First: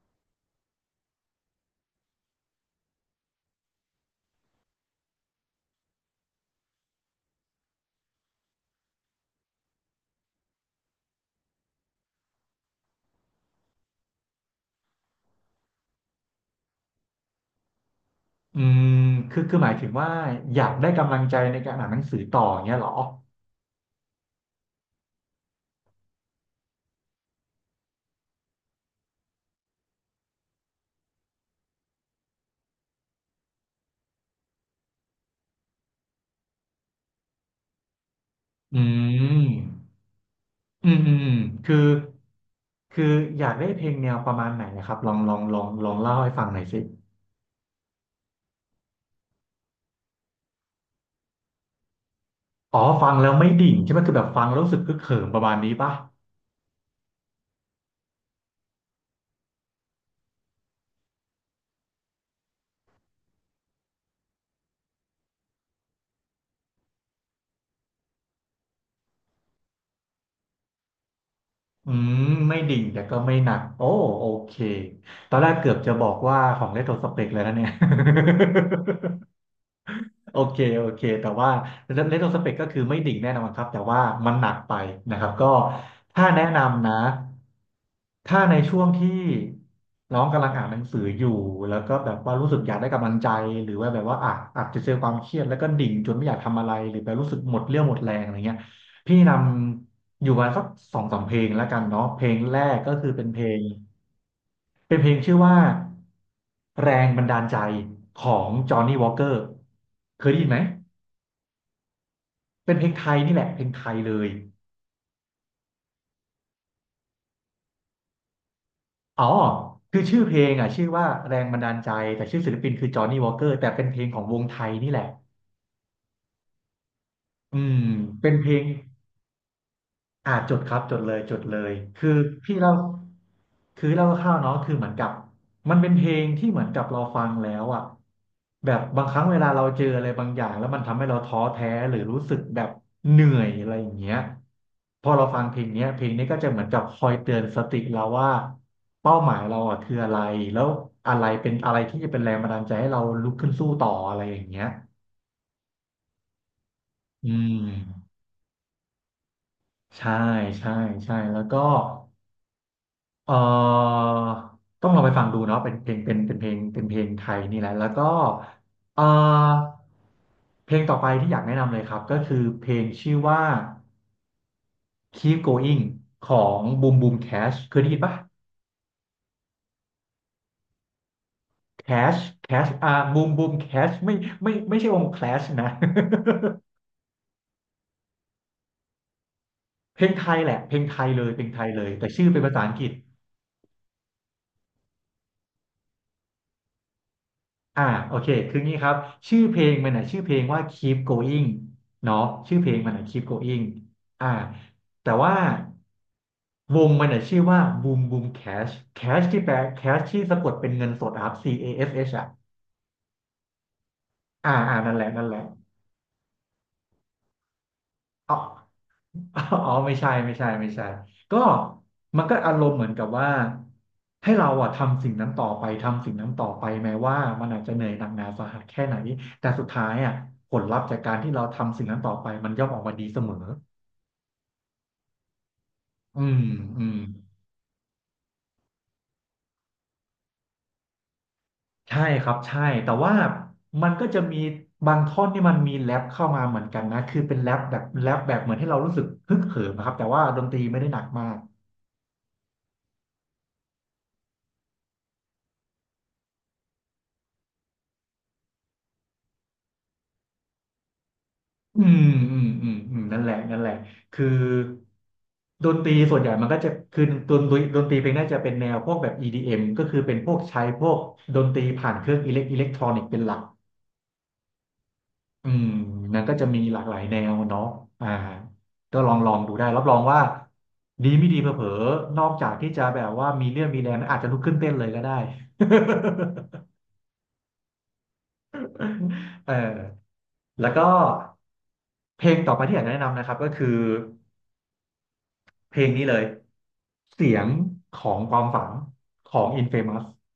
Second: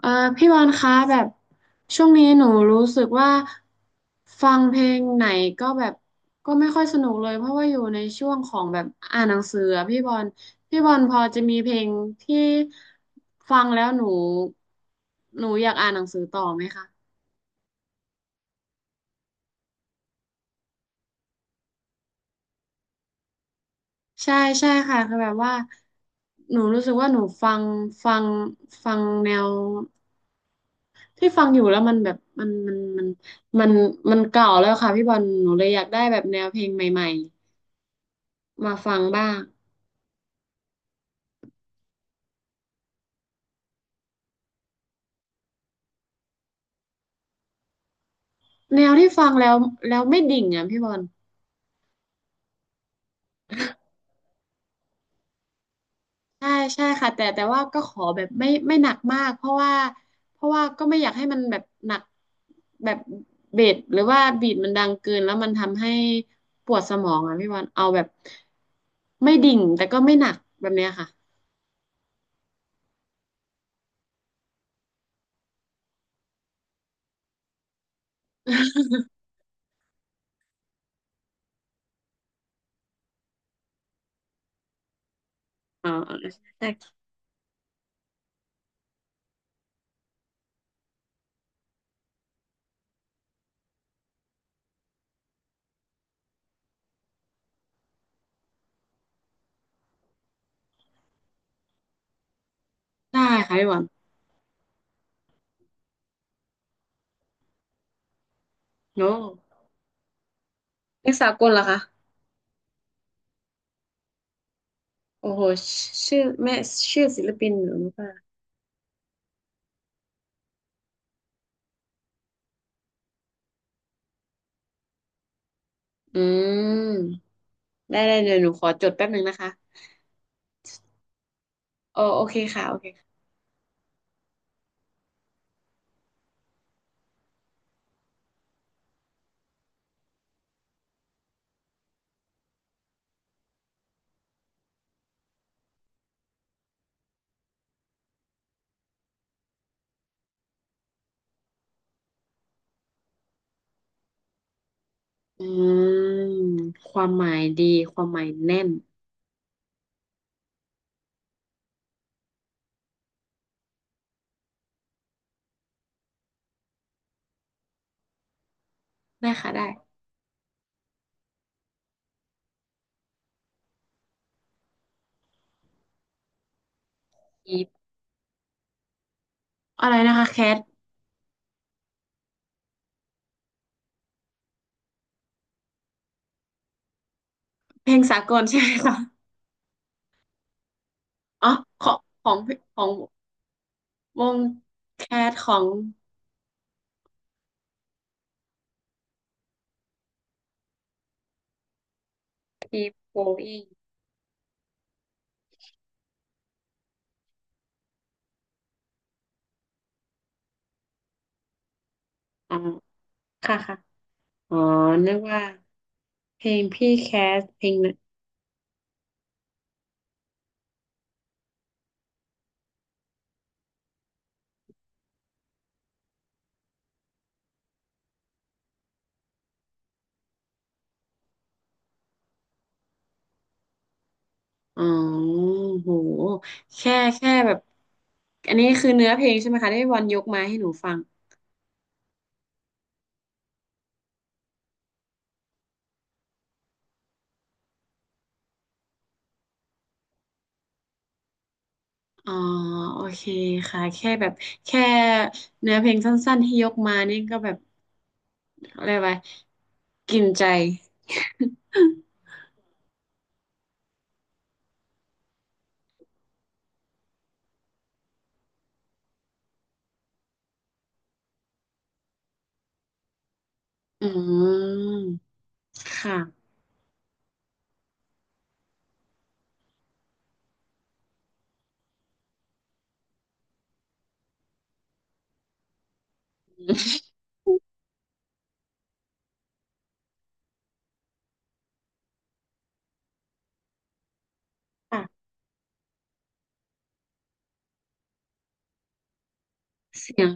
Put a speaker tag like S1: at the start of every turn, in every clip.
S1: เอ่อพี่บอลคะแบบช่วงนี้หนูรู้สึกว่าฟังเพลงไหนก็แบบก็ไม่ค่อยสนุกเลยเพราะว่าอยู่ในช่วงของแบบอ่านหนังสืออะพี่บอลพี่บอลพอจะมีเพลงที่ฟังแล้วหนูอยากอ่านหนังสือต่อไหมคะ
S2: อืมคือหมายถึงว่าอยากได้กำลังใจในการอ่านหนังสือต่ออย่างเงี้ยเหรอ
S1: ใช่ใช่ค่ะคือแบบว่าหนูรู้สึกว่าหนูฟังฟังแนวที่ฟังอยู่แล้วมันแบบมันมันเก่าแล้วค่ะพี่บอลหนูเลยอยากได้แบบแนวเพลงใหม่ๆ มา
S2: อื
S1: ฟังบ้าง
S2: มอืมคือคืออยากได้เพลงแนวประมาณไหนนะครับลองเล่าให้ฟังหน่อยสิ
S1: แนวที่ฟังแล้วไม่ดิ่งอ่ะพี่บอล
S2: อ๋อฟังแล้วไม่ดิ่งใช่ไหมคือแบบฟังแล้วรู้สึกคึกเขิมประมาณนี้ป่ะ
S1: ใช่ใช่ค่ะแต่ว่าก็ขอแบบไม่หนักมากเพราะว่าก็ไม่อยากให้มันแบบหนักแบบเบสหรือว่าบีทมันดังเกินแล้วมันทำให้ปวดสมองอ่ะพี่บอลเอาแบบไม่ดิ่งแต่ก็ไม่หนักแบบเนี้ยค่ะ
S2: อืมไม่ดิ่งแต่ก็ไม่หนักโอ้โอเคตอนแรกเกือบจะบอกว่าของเลโทรสเปกเลยนะเนี่ย โอเคแต่ว่าเรโทรสเปกก็คือไม่ดิ่งแน่นอนครับแต่ว่ามันหนักไปนะครับก็
S1: อ่า
S2: ถ้าแนะนำ
S1: ่
S2: นะถ้าในช่วงที่น้องกำลังอ่านหนังสืออยู่แล้วก็แบบว่ารู้สึกอยากได้กำลังใจหรือว่าแบบว่าอ่ะอาจจะเจอความเครียดแล้วก็ดิ่งจนไม่อยากทำอะไรหรือแบบรู้สึกหมดเรี่ยวหมดแรงอะไรเงี้ยพี่นำอยู่ประมาณสักสองสามเพลงแล้วกันเนาะเพลงแรกก็คือ
S1: ได้
S2: เป็นเพล
S1: ค่ะ
S2: ง
S1: พี่บอล
S2: เป็นเพลงชื่อว่าแรงบันดาลใจของจอห์นนี่วอ
S1: โอ้
S2: k เกอร์เคยได้ยินไหม
S1: เพลงสากลเหรอคะ
S2: เป็นเพลงไทยนี่แหละเพลงไทยเลย
S1: โอ้โหชื่อแม่ชื่อศิลปินหนูรู้ป่ะ
S2: อ๋อคือชื่อเพลงอ่ะชื่อว่าแรงบันดาลใจแต่ชื่อศิลปินคือจอห์นนี่วอ k เกอร์แต่เป็นเพลงของวงไทยนี่แหละ
S1: อืม
S2: อืม
S1: ได้ได้
S2: เป็
S1: เดี๋
S2: น
S1: ยว
S2: เพ
S1: หนู
S2: ล
S1: ข
S2: ง
S1: อจดแป๊บหนึ่งนะคะ
S2: จุดครับจุดเลยจุดเลย
S1: โอ
S2: คือ
S1: โอเค
S2: พี่
S1: ค่ะ
S2: เล่า
S1: โอเคค่ะ
S2: คือเล่าคร่าวๆเนาะคือเหมือนกับมันเป็นเพลงที่เหมือนกับเราฟังแล้วอ่ะแบบบางครั้งเวลาเราเจออะไรบางอย่างแล้วมันทำให้เราท้อแท้หรือรู้สึกแบบเหนื่อยอะไรอย่างเงี้ยพอเราฟังเพลงเนี้ยเพลงนี้ก็จะเหมือนกับคอยเตือนสติเราว่าเป้าหมายเราอ่ะคืออะไรแล้วอะไรเป็นอะไรที่จะเป็นแรงบันดาลใจให้เราลุกขึ้นสู้ต่ออะไรอย่างเงี้ย
S1: อืมความห
S2: อื
S1: มายดีความ
S2: ม
S1: หมายแน่น
S2: ใช่ใช่ใช่แล้วก็ เอ่อต้องลองไปฟังดูเนาะเป็นเพลงเป็นเป็นเพลงเป็นเพลงไทยนี่แหละแล้วก็เอ่
S1: ได้ค่ะได้
S2: อเพลงต่อไปที่อยากแนะนำเลยครับก็คือเพลงชื่อว่า Keep Going ของ Boom Boom Cash
S1: อีฟ
S2: เคยได้ยินปะ
S1: อะไรนะคะแคท
S2: Cash Cash Boom Boom Cash ไม่ใช่วง Clash นะ
S1: เพลงสากลใช่ไหมคะ
S2: เพลงไทยแหละเพลงไทยเลยเพล
S1: อ๋อ
S2: งไทยเล
S1: ข
S2: ย
S1: อง
S2: แต่ชื่
S1: ข
S2: อ
S1: อ
S2: เป็
S1: ง
S2: นภาษาอัง
S1: ข
S2: ก
S1: อ
S2: ฤ
S1: ง
S2: ษ
S1: วงแคทของ
S2: อ่าโอเคคืองี้ครับชื่อเพลงมันน่ะชื่อเพลงว่า Keep Going เนาะชื่อเพลงมันน่ะ
S1: โบ
S2: Keep
S1: อิ
S2: Going
S1: ง
S2: อ่าแต่ว่าวงมันน่ะชื่อว่า Boom Boom Cash Cash ที่แปล Cash ที่สะกดเป็นเงินสดอะครับ C A S H อชเอชอ่ะ
S1: อ๋อค่ะค่ะ
S2: อ่า
S1: อ๋อ
S2: อ่านั่นแหละ
S1: นึก
S2: นั่นแหละ
S1: ว่าเพลงพี่แคสเพลงนะ
S2: อ๋อ อ๋อไม่ใช่ก็มันก็อารมณ์เหมือนกับว่าให้เราอะทำสิ่งนั้นต่อไปทำสิ่งนั้นต่อไปแม้ว่ามันอาจจะเหนื่อยหนักหนาสาหัสแค่ไหนแต่สุดท้ายอะผลลัพธ์จากการที่เราทำสิ่งนั้นต่อไปมันย่อมออกมาดีเสมอ
S1: อ๋อโห
S2: อืมอื
S1: แค่
S2: ม
S1: แค่แบบอันนี้คือเนื้อเพลงใช่ไหมคะที่บอลยกมาให้หนูฟัง
S2: ใช่ครับใช่แต่ว่ามันก็จะมีบางท่อนที่มันมีแรปเข้ามาเหมือนกันนะคือเป็นแรปแบบแรปแบบเหมือนให้เรารู้สึกฮึกเหิมนะครับแต่ว่าดนตรีไม่ได้หนักมาก
S1: อ๋อโอเคค่ะแค่แบบแค่เนื้อเพลงสั้นๆที่ยกมานี่ก็แบบอะไรวะกินใจ
S2: อืมอืมนั่นแหละคือดนตรีส่วนใหญ่มันก็จะคือดนตรีเพลงน่าจะเป็นแนวพวกแบบ EDM ก็คือเป็นพวกใช้พวกดนตรีผ่านเครื่องอิเล็กทรอนิกส์เป็นหลัก
S1: อืม
S2: อืมนั่นก็จะ
S1: ค่ะ
S2: มีหลากหลายแนวเนาะอ่าก็ลองดูได้รับรองว่าดีไม่ดีเผลอๆนอกจากที่จะแบบว่ามีเรื่องมีแรงอาจจะลุกขึ้นเต้นเลยก็ได้ เออแล้วก็เพลงต่อไปที่อยากจะแนะนำนะครับก็คือ
S1: ค่ะ
S2: เพลงนี้เลยเสียงของความฝันของ Infamous
S1: เสียง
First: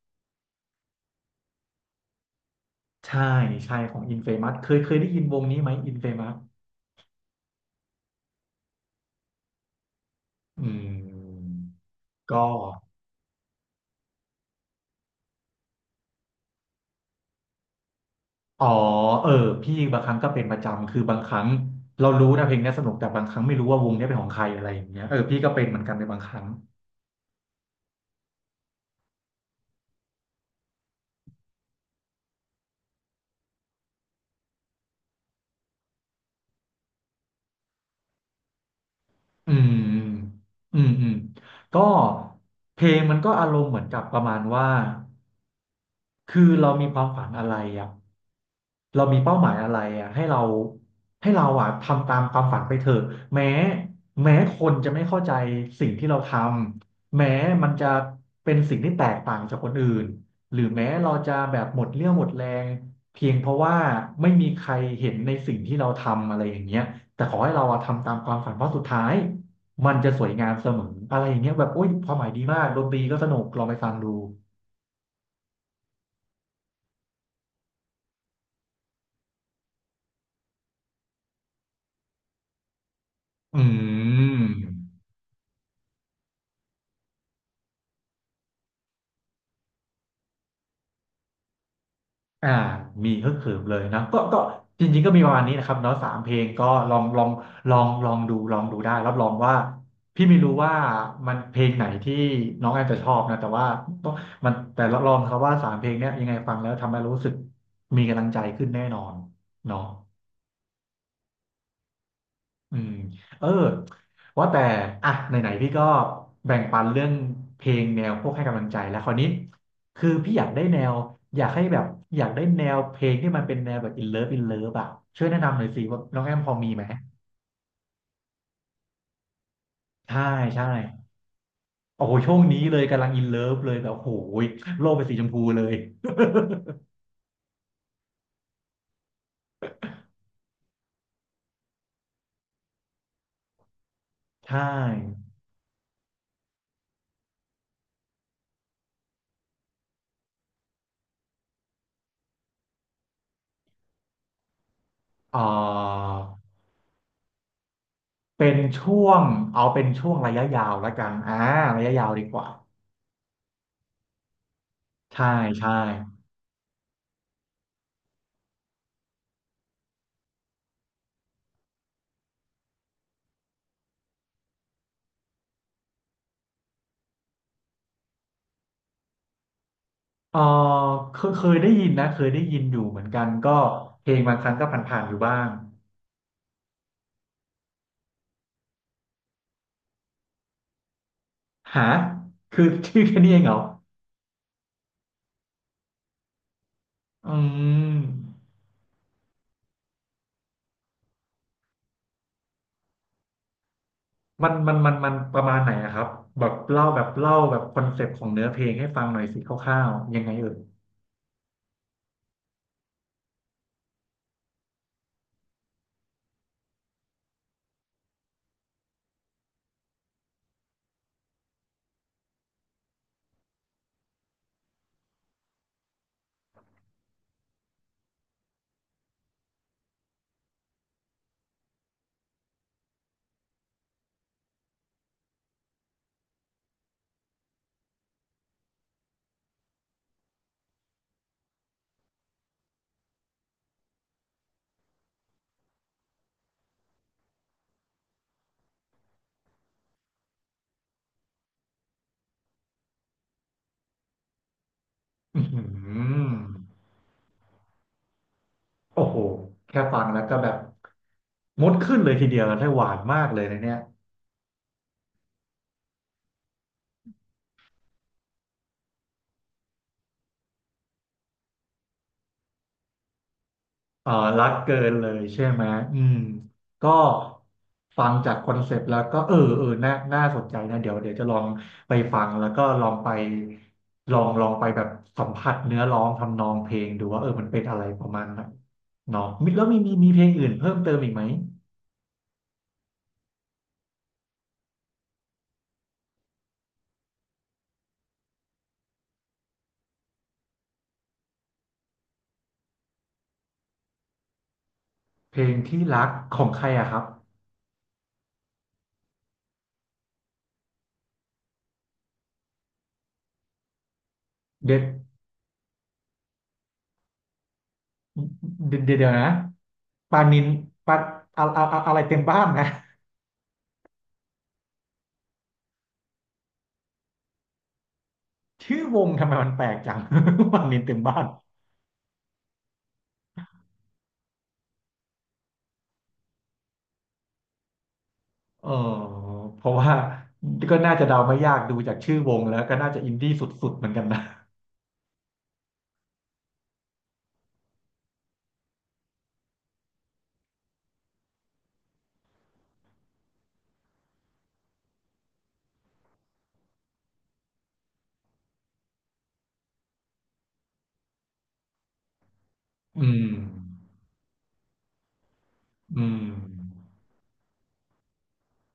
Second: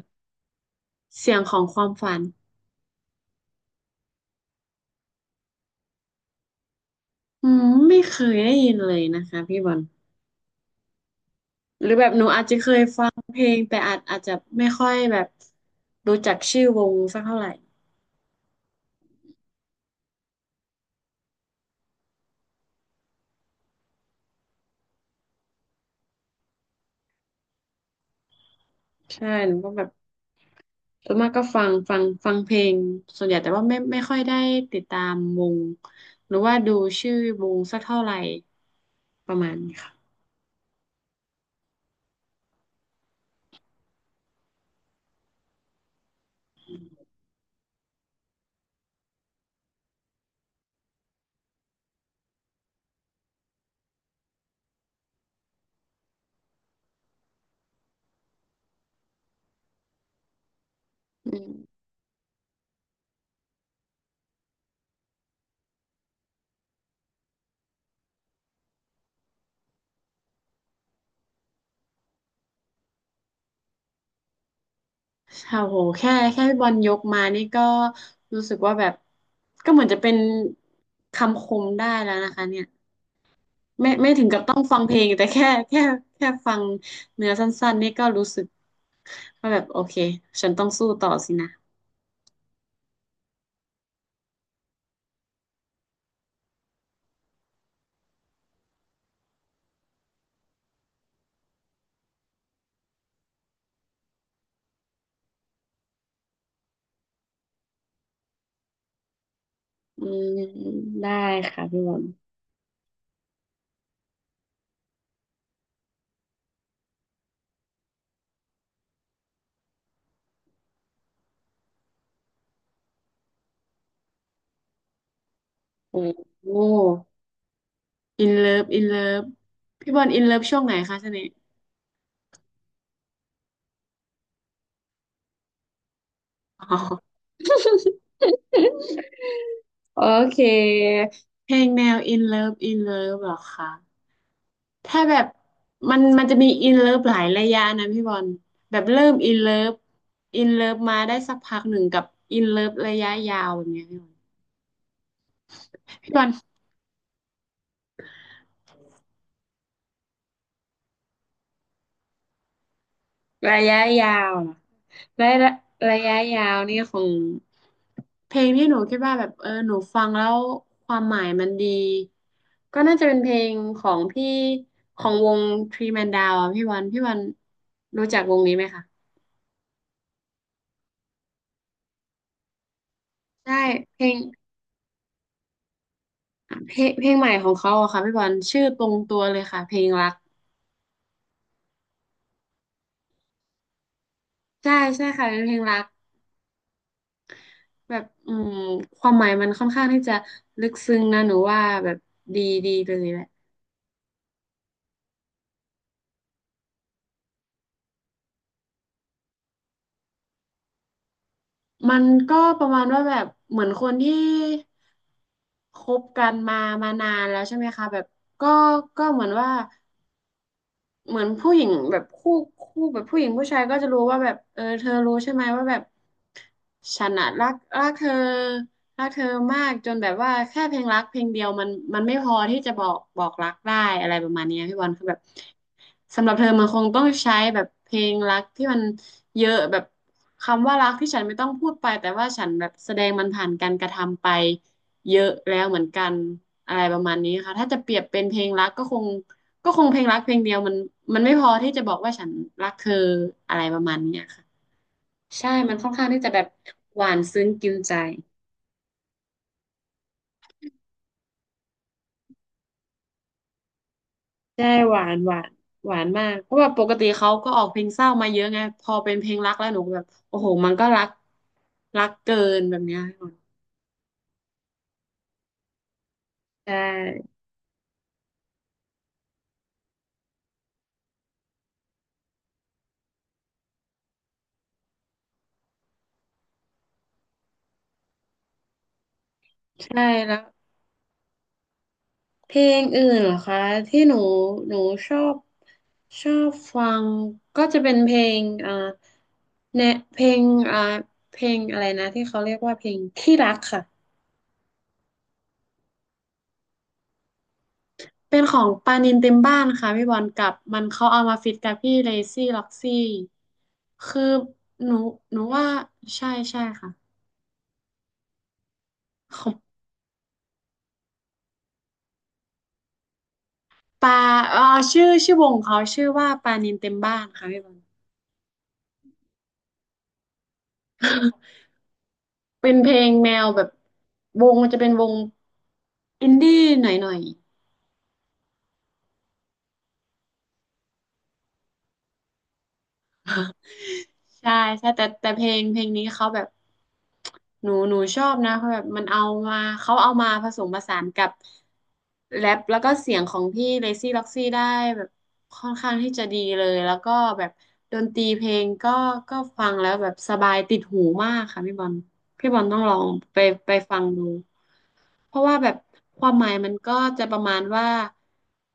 S1: ของความฝัน
S2: ใช่ใช่ของ Infamous เคยได้ยินวงนี้ไหม Infamous
S1: อืมไม่เคยได้ยินเลยนะคะพี่บอล
S2: อืม
S1: หรือแบบหนูอา
S2: ก็
S1: จจะเคยฟังเพลงแต่อาจจะไม่ค่อยแบบรู้จักชื่อวงสักเท่าไหร่
S2: อ๋อเออพี่บางครั้งก็เป็นประจำคือบางครั้งเรารู้นะเพลงเนี้ยสนุกแต่บางครั้งไม่รู้ว่าวงเนี้ยเป็นของใครอะไรอย่างเงี้ยเออพี่ก็เป็นเหมือนกันในบางครั้ง
S1: ใช่หนูก็แบบ ส่วนมากก็ฟังเพลงส่วนใหญ่แต่ว่าไม่ค่อยได้ติดตามวงหรือว่าดูชื่อวงสักเท่าไหร่ประ
S2: อื
S1: มาณนี้ค่ะ
S2: มอืมก็เพลงมันก็อารมณ์เหมือนกับประมาณว่าคือเรามีความฝันอะไรอ่ะ เรามีเป้าหมายอะไรอ่ะให้เราให้เราอ่ะทำตามความฝันไปเถอะแม้แม้คนจะไม่เข้าใจสิ่งที่เราทำแม้มันจะเป็นสิ่งที่แตกต่างจากคนอื่นหรือแม้เรา
S1: อื
S2: จะ
S1: ม
S2: แบบหมดเรี่ยวหมดแรงเพียงเพราะว่าไม่มีใครเห็นในสิ่งที่เราทำอะไรอย่างเงี้ยแต่ขอให้เราอะทำตามความฝันเพราะสุดท้ายมันจะสวยงามเสมออะไรอย่างเงี้ยแบบโอ้ยความหมายดีมากดนตรีก็สนุกลองไปฟังดู
S1: โอ้โหแค่แค่พี่บอลยกมานี่ก็รู้สึกว่าแบบก็เหมือนจะเป็นคำคมได้แล้วนะคะเนี่ย
S2: อื
S1: ไม่ถึงกับ
S2: ม
S1: ต้องฟังเพลงแต่แค่แค่แค่ฟังเนื้อสั้นๆนี่ก็รู้สึกว่าแบบโอเคฉันต้องสู้ต่อสินะ
S2: อ่ามีฮึกเหิมเลยนะก็จริงๆก็มีประมาณนี้นะครับเนาะสามเพลงก็ลองลองลองลองดูลองดูได้รับรองว่าพี่ไม่รู้ว่ามันเพลงไหนที่น้องแอนจะชอบนะแต่ว่าต้องมันแต่รับรองครับว่า3 เพลงเนี้ยยังไงฟังแล้วทำให้รู้สึกมีกำลังใจขึ้นแน่นอนเนาะ
S1: อืมได้ค่ะพี่บอล
S2: อืมเออว่าแต่อ่ะไหนๆพี่ก็แบ่งปันเรื่องเพลงแนวพวกให้กำลังใจแล้วคราวนี้คือพี่อยากได้แนวอยากให้แบบอยากได้แนวเพลงที่มันเป็นแนวแบบ in love อ่ะช่วยแนะนำหน่อยสิว่า
S1: โอ้
S2: น้องแอมพ
S1: โห
S2: อมีไหม
S1: อินเลิฟอินเลิฟพี่บอลอิ
S2: ใช่
S1: นเลิฟช่วง
S2: ใช่
S1: ไหนคะช่วงนี้
S2: โอ้โหช่วงนี้เลยกำลัง in love เลยแบบโอ้ยโลกเป็นสีชมพูเลย
S1: อ๋อโอเคเพลงแนวอินเลิฟอินเลิฟหรอคะ
S2: ใช่
S1: ถ้าแบบมันจะมีอินเลิฟหลายระยะนะพี่บอลแบบเริ่มอินเลิฟอินเลิฟมาได้สักพักหนึ่งกับอินเลิฟระยะยาวแบบเนี้ย
S2: เออ
S1: พี่บอล
S2: เป็นช่วงเอาเป็นช่วงระยะยาวละกันอ่าระยะยาวดีกว่า
S1: ระยะยาวเหรอ
S2: ใช่
S1: ระยะ
S2: ใช่
S1: ระยะยาวนี่คงเพลงที่หนูคิดว่าแบบเออหนูฟังแล้วความหมายมันดีก็น่าจะเป็นเพลงของพี่ของวงทรีแมนดาวอ่ะพี่วันพี่วันรู้จักวงนี้ไหมคะ
S2: เออเคยได้ยินนะเคยได้ยินอยู่เหมือนกัน
S1: ใช่
S2: ก็
S1: เพ
S2: เพ
S1: ล
S2: ล
S1: ง
S2: งบางครั้งก็ผ่านๆอยู่บ้าง
S1: เพลงใหม่ของเขาอะค่ะพี่วันชื่อตรงตัวเลยค่ะเพลงรัก
S2: หาคือ ชื่อแค่นี้เองเหรอ
S1: ใช่ใช่ค่ะเป็นเพลงรัก
S2: อื
S1: แบ
S2: ม
S1: บอืมความหมายมันค่อนข้างที่จะลึกซึ้งนะหนูว่าแบบดีดีเลยแหละ
S2: มันประมาณไหนอะครับแบบเล่าแบบคอนเซปต์ของเนื้อเพลงให้ฟังหน่อยสิคร่าวๆยังไงเอ่ย
S1: มันก็ประมาณว่าแบบเหมือนคนที่คบกันมานานแล้วใช่ไหมคะแบบก็ก็เหมือนว่า เหมือนผู้หญิงแบบคู่แบบผู้หญิงผู้ชายก็จะรู้ว่าแบบเออเธอรู้ใช่ไหมว่าแบบฉันอะรักเธอรักเธอมากจนแบบว่าแค่เพลงรักเพลงเดียวมันไม่พอที่จะบอกรักได้อะไรประมาณเนี้ยพี่บอลคือแบบสำหรับเธอมันคงต้องใช้แบบเพลงรักที่มันเยอะแบบคำว่ารักที่ฉันไม่ต้องพูดไปแต่ว่าฉันแบบแสดงมันผ่านการกระทำไปเยอะแล้วเหมือนกันอะไรประมาณนี้ค่ะถ้าจะเปรียบเป็นเพลงรักก็คง เพลงรักเพลงเดียวมันไม่พอที่จะบอกว่าฉันรักเธออะไรประมาณเนี้ยค่ะ
S2: อื
S1: ใช่มันค่อนข้างที่จะ
S2: ม
S1: แบบหวานซึ้งกินใจ
S2: โอ้โหแค่ฟังแล้วก็แบบมดขึ้นเลยทีเดียวได้หวานมากเลยนะเนี่ย
S1: ใช่หวานหวานมากเพราะว่าปกติเขาก็ออกเพลงเศร้ามาเยอะไงพอเป็นเพลงรักแล้วหนูก็แบบโอ้โหมันก็รักรักเกินแบบเนี้ยค่ะ
S2: เอ่อรักเกินเลยใช่ไหมอืม
S1: ใช่
S2: ก็ฟังจากคอนเซปต์แล้วก็เออน่าน่าสนใจนะเดี๋ยวจะลองไปฟังแล้วก็ลองไปแบบสัมผัสเนื้อร้องทำนองเพลงดูว่าเออมันเป็นอะไรประมาณไหนเนาะมีแล้วมีมี
S1: ใช่
S2: มีเพลง
S1: แล้ว
S2: อื่นเพิ่มเติมอีกไหม
S1: เพลงอื่นเหรอคะที่หนูชอบชอบฟังก็จะเป็นเพลงอ่าแนเพลงอ่าเพลงอะไรนะที่เขาเรียกว่าเพลงที่รักค่ะ
S2: เพลงที่รักของใครอะครับ
S1: เป็นของปานินเต็มบ้านค่ะพี่บอลกับมันเขาเอามาฟิตกับพี่เลซี่ล็อกซี่คือ
S2: เด็ด
S1: หนูหนูว่าใช่ใช่ค่ะ
S2: เดี๋ยวนะ
S1: ของ
S2: ปานินปาอะไรเต็มบ้านนะ
S1: ปาเอ่อชื่อวงเขาชื่อว่าปานินเต็มบ้านค่ะพี่บอล
S2: ชื่อวงทำไมมันแปลกจัง ปานินเต็มบ้าน
S1: เป็นเพลงแนวแบบวงมันจะเป็นวงอินดี้หน่อยหน่อย
S2: เออเพราะว่าก็น่าจะเดาไม่ยากดูจากชื่อวงแล้วก็น่าจะอินดี้สุดๆเหมือนกันนะ
S1: ใช่ใช่แต่แต่เพลงเพลงนี้เขาแบบหนูชอบนะเขาแบบมันเอามาเขาเอามาผสมผสานกับแรปแล้วก็เสียงของพี่เลซี่ล็อกซี่ได้แบบค่อนข้างที่จะดีเลยแล้วก็แบบดนตรีเพลงก็ฟังแล้วแบบสบายติดหูมากค่ะพี่บอลพี่บอลต้องลอ
S2: อื
S1: ง
S2: ม
S1: ไปไปฟังดู เพราะว่าแบบ
S2: อื
S1: ควา
S2: ม
S1: มหมายมันก็จะประมาณว่า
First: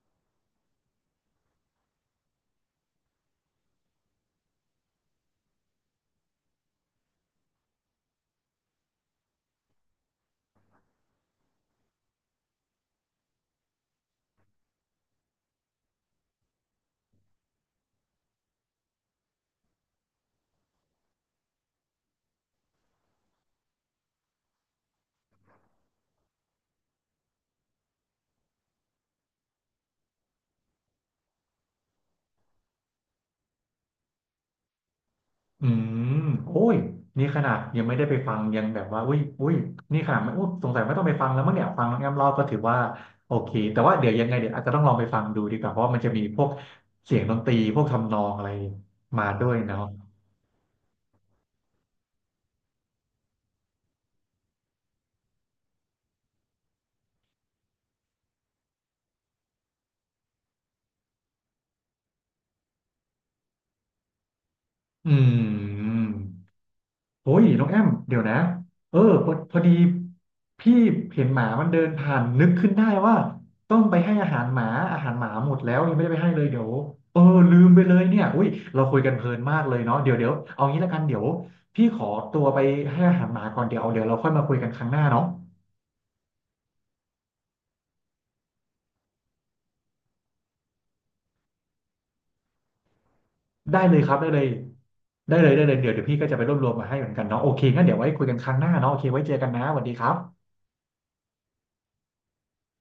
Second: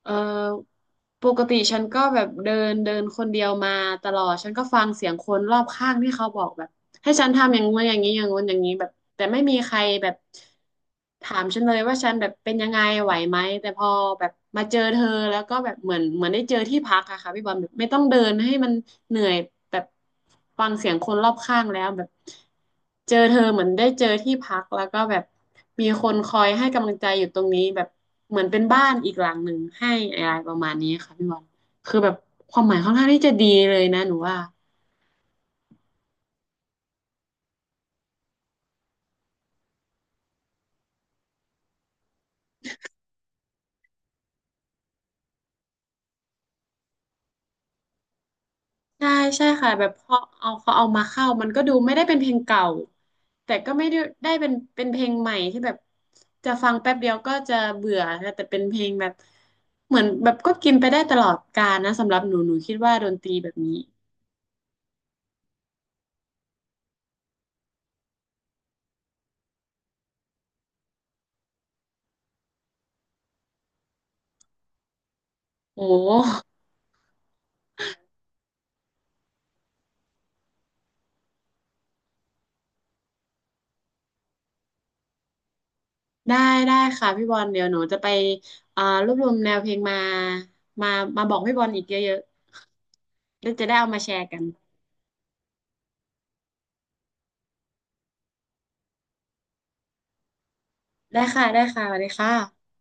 S1: เออปกติฉันก็แบบเดินเดินคนเดียวมาตลอด ฉันก็ฟังเสียงคนรอบข้างที่เขาบอกแบบ ให้ฉันทำอย่างงู้นอย่างนี้อย่างงู้นอย่างนี้แบบแต่ไม่มีใครแบบถามฉันเลยว่าฉันแบบเป็นยังไงไหวไหมแต่พอแบบมาเจอเธอแล้วก็แบบเหมือนได้เจอที่พักอะค่ะพี่บอลแบบไม่ต้องเดินให้มันเหนื่อยแบบฟังเสียงคนรอบข้างแล้วแบบเจอเธอเหมือนได้เจอที่พักแล้วก็แบบมีคนคอยให้กำลังใจอยู่ตรงนี้แบบเหมือนเป็นบ้านอีกหลังหนึ่งให้อะไรประมาณนี้ค่ะพี่บอลคือแบบความหมายค่อนข้างที่จะดีเลยนะหนูว่า
S2: อืมโอ้ยนี่ขนาดยังไม่ได้ไปฟังยังแบบว่าอุ้ยอุ้ยนี่ขนาดไม่อุ้ยสงสัยไม่ต้องไปฟังแล้วมั้งเนี่ยฟังน้องแอมเล่าก็ถือว่าโอเคแต่ว่าเดี๋ยวยังไงเดี๋ยวอาจจะต้องลองไปฟังดูดีกว่าเพราะว่ามันจะมีพวกเสียงดนตรีพวกทำนองอะไร
S1: ใช่
S2: มาด้
S1: ใช่
S2: วย
S1: ค่ะ
S2: เนาะ
S1: แบบพอเอาเขาเอามาเข้ามันก็ดูไม่ได้เป็นเพลงเก่าแต่ก็ไม่ได้ได้เป็นเพลงใหม่ที่แบบจะฟังแป๊บเดียวก็จะเบื่อค่ะแต่เป็นเพลงแบบเหมือนแบบก็กินไปได้ตลอดกาลนะสำหรับหนูคิดว่าดนตรีแบบนี้
S2: อืม โอ้ยน้องแอมเดี๋ยวนะเออพอพอดีพี่เห็นหมามันเดินผ่านนึกขึ้นได้ว่าต้องไปให้อาหารหมาอาหารหมาหมดแล้ว
S1: โอ
S2: ยังไม่ได้ไปให้เล
S1: ้
S2: ยเดี๋ยวเออลืมไปเลยเนี่ยอุ้ยเราคุยกันเพลินมากเลยเนาะเดี๋ยวเอางี้ละกันเดี๋ยวพี่ขอตัวไปให้อาหารหมาก่อนเดี๋ยวเอาเดี๋ยวเราค่อยมาคุยกันครั้งหน้าเนาะ
S1: ได้ได้ค่ะพี่บอลเดี๋ยวหนูจะไปอ่ารวบรวมแนวเพลงมามาบอกพี่บอลอีกเยอะๆแล้วจะได้
S2: ได้
S1: เอา
S2: เล
S1: มา
S2: ยค
S1: แช
S2: รับ
S1: ร์
S2: ได้
S1: กั
S2: เล
S1: น
S2: ยได้เลยได้เลยเดี๋ยวพี่ก็จะไปรวบรวมมาให้เหมือนกันเนาะโอเคงั้นเดี๋ยวไว้คุยกันครั้งหน้าเนาะโอเคไว้เจอกันนะสวัสดีครับ
S1: ได้ค่ะได้ค่ะสวัสดีค่ะ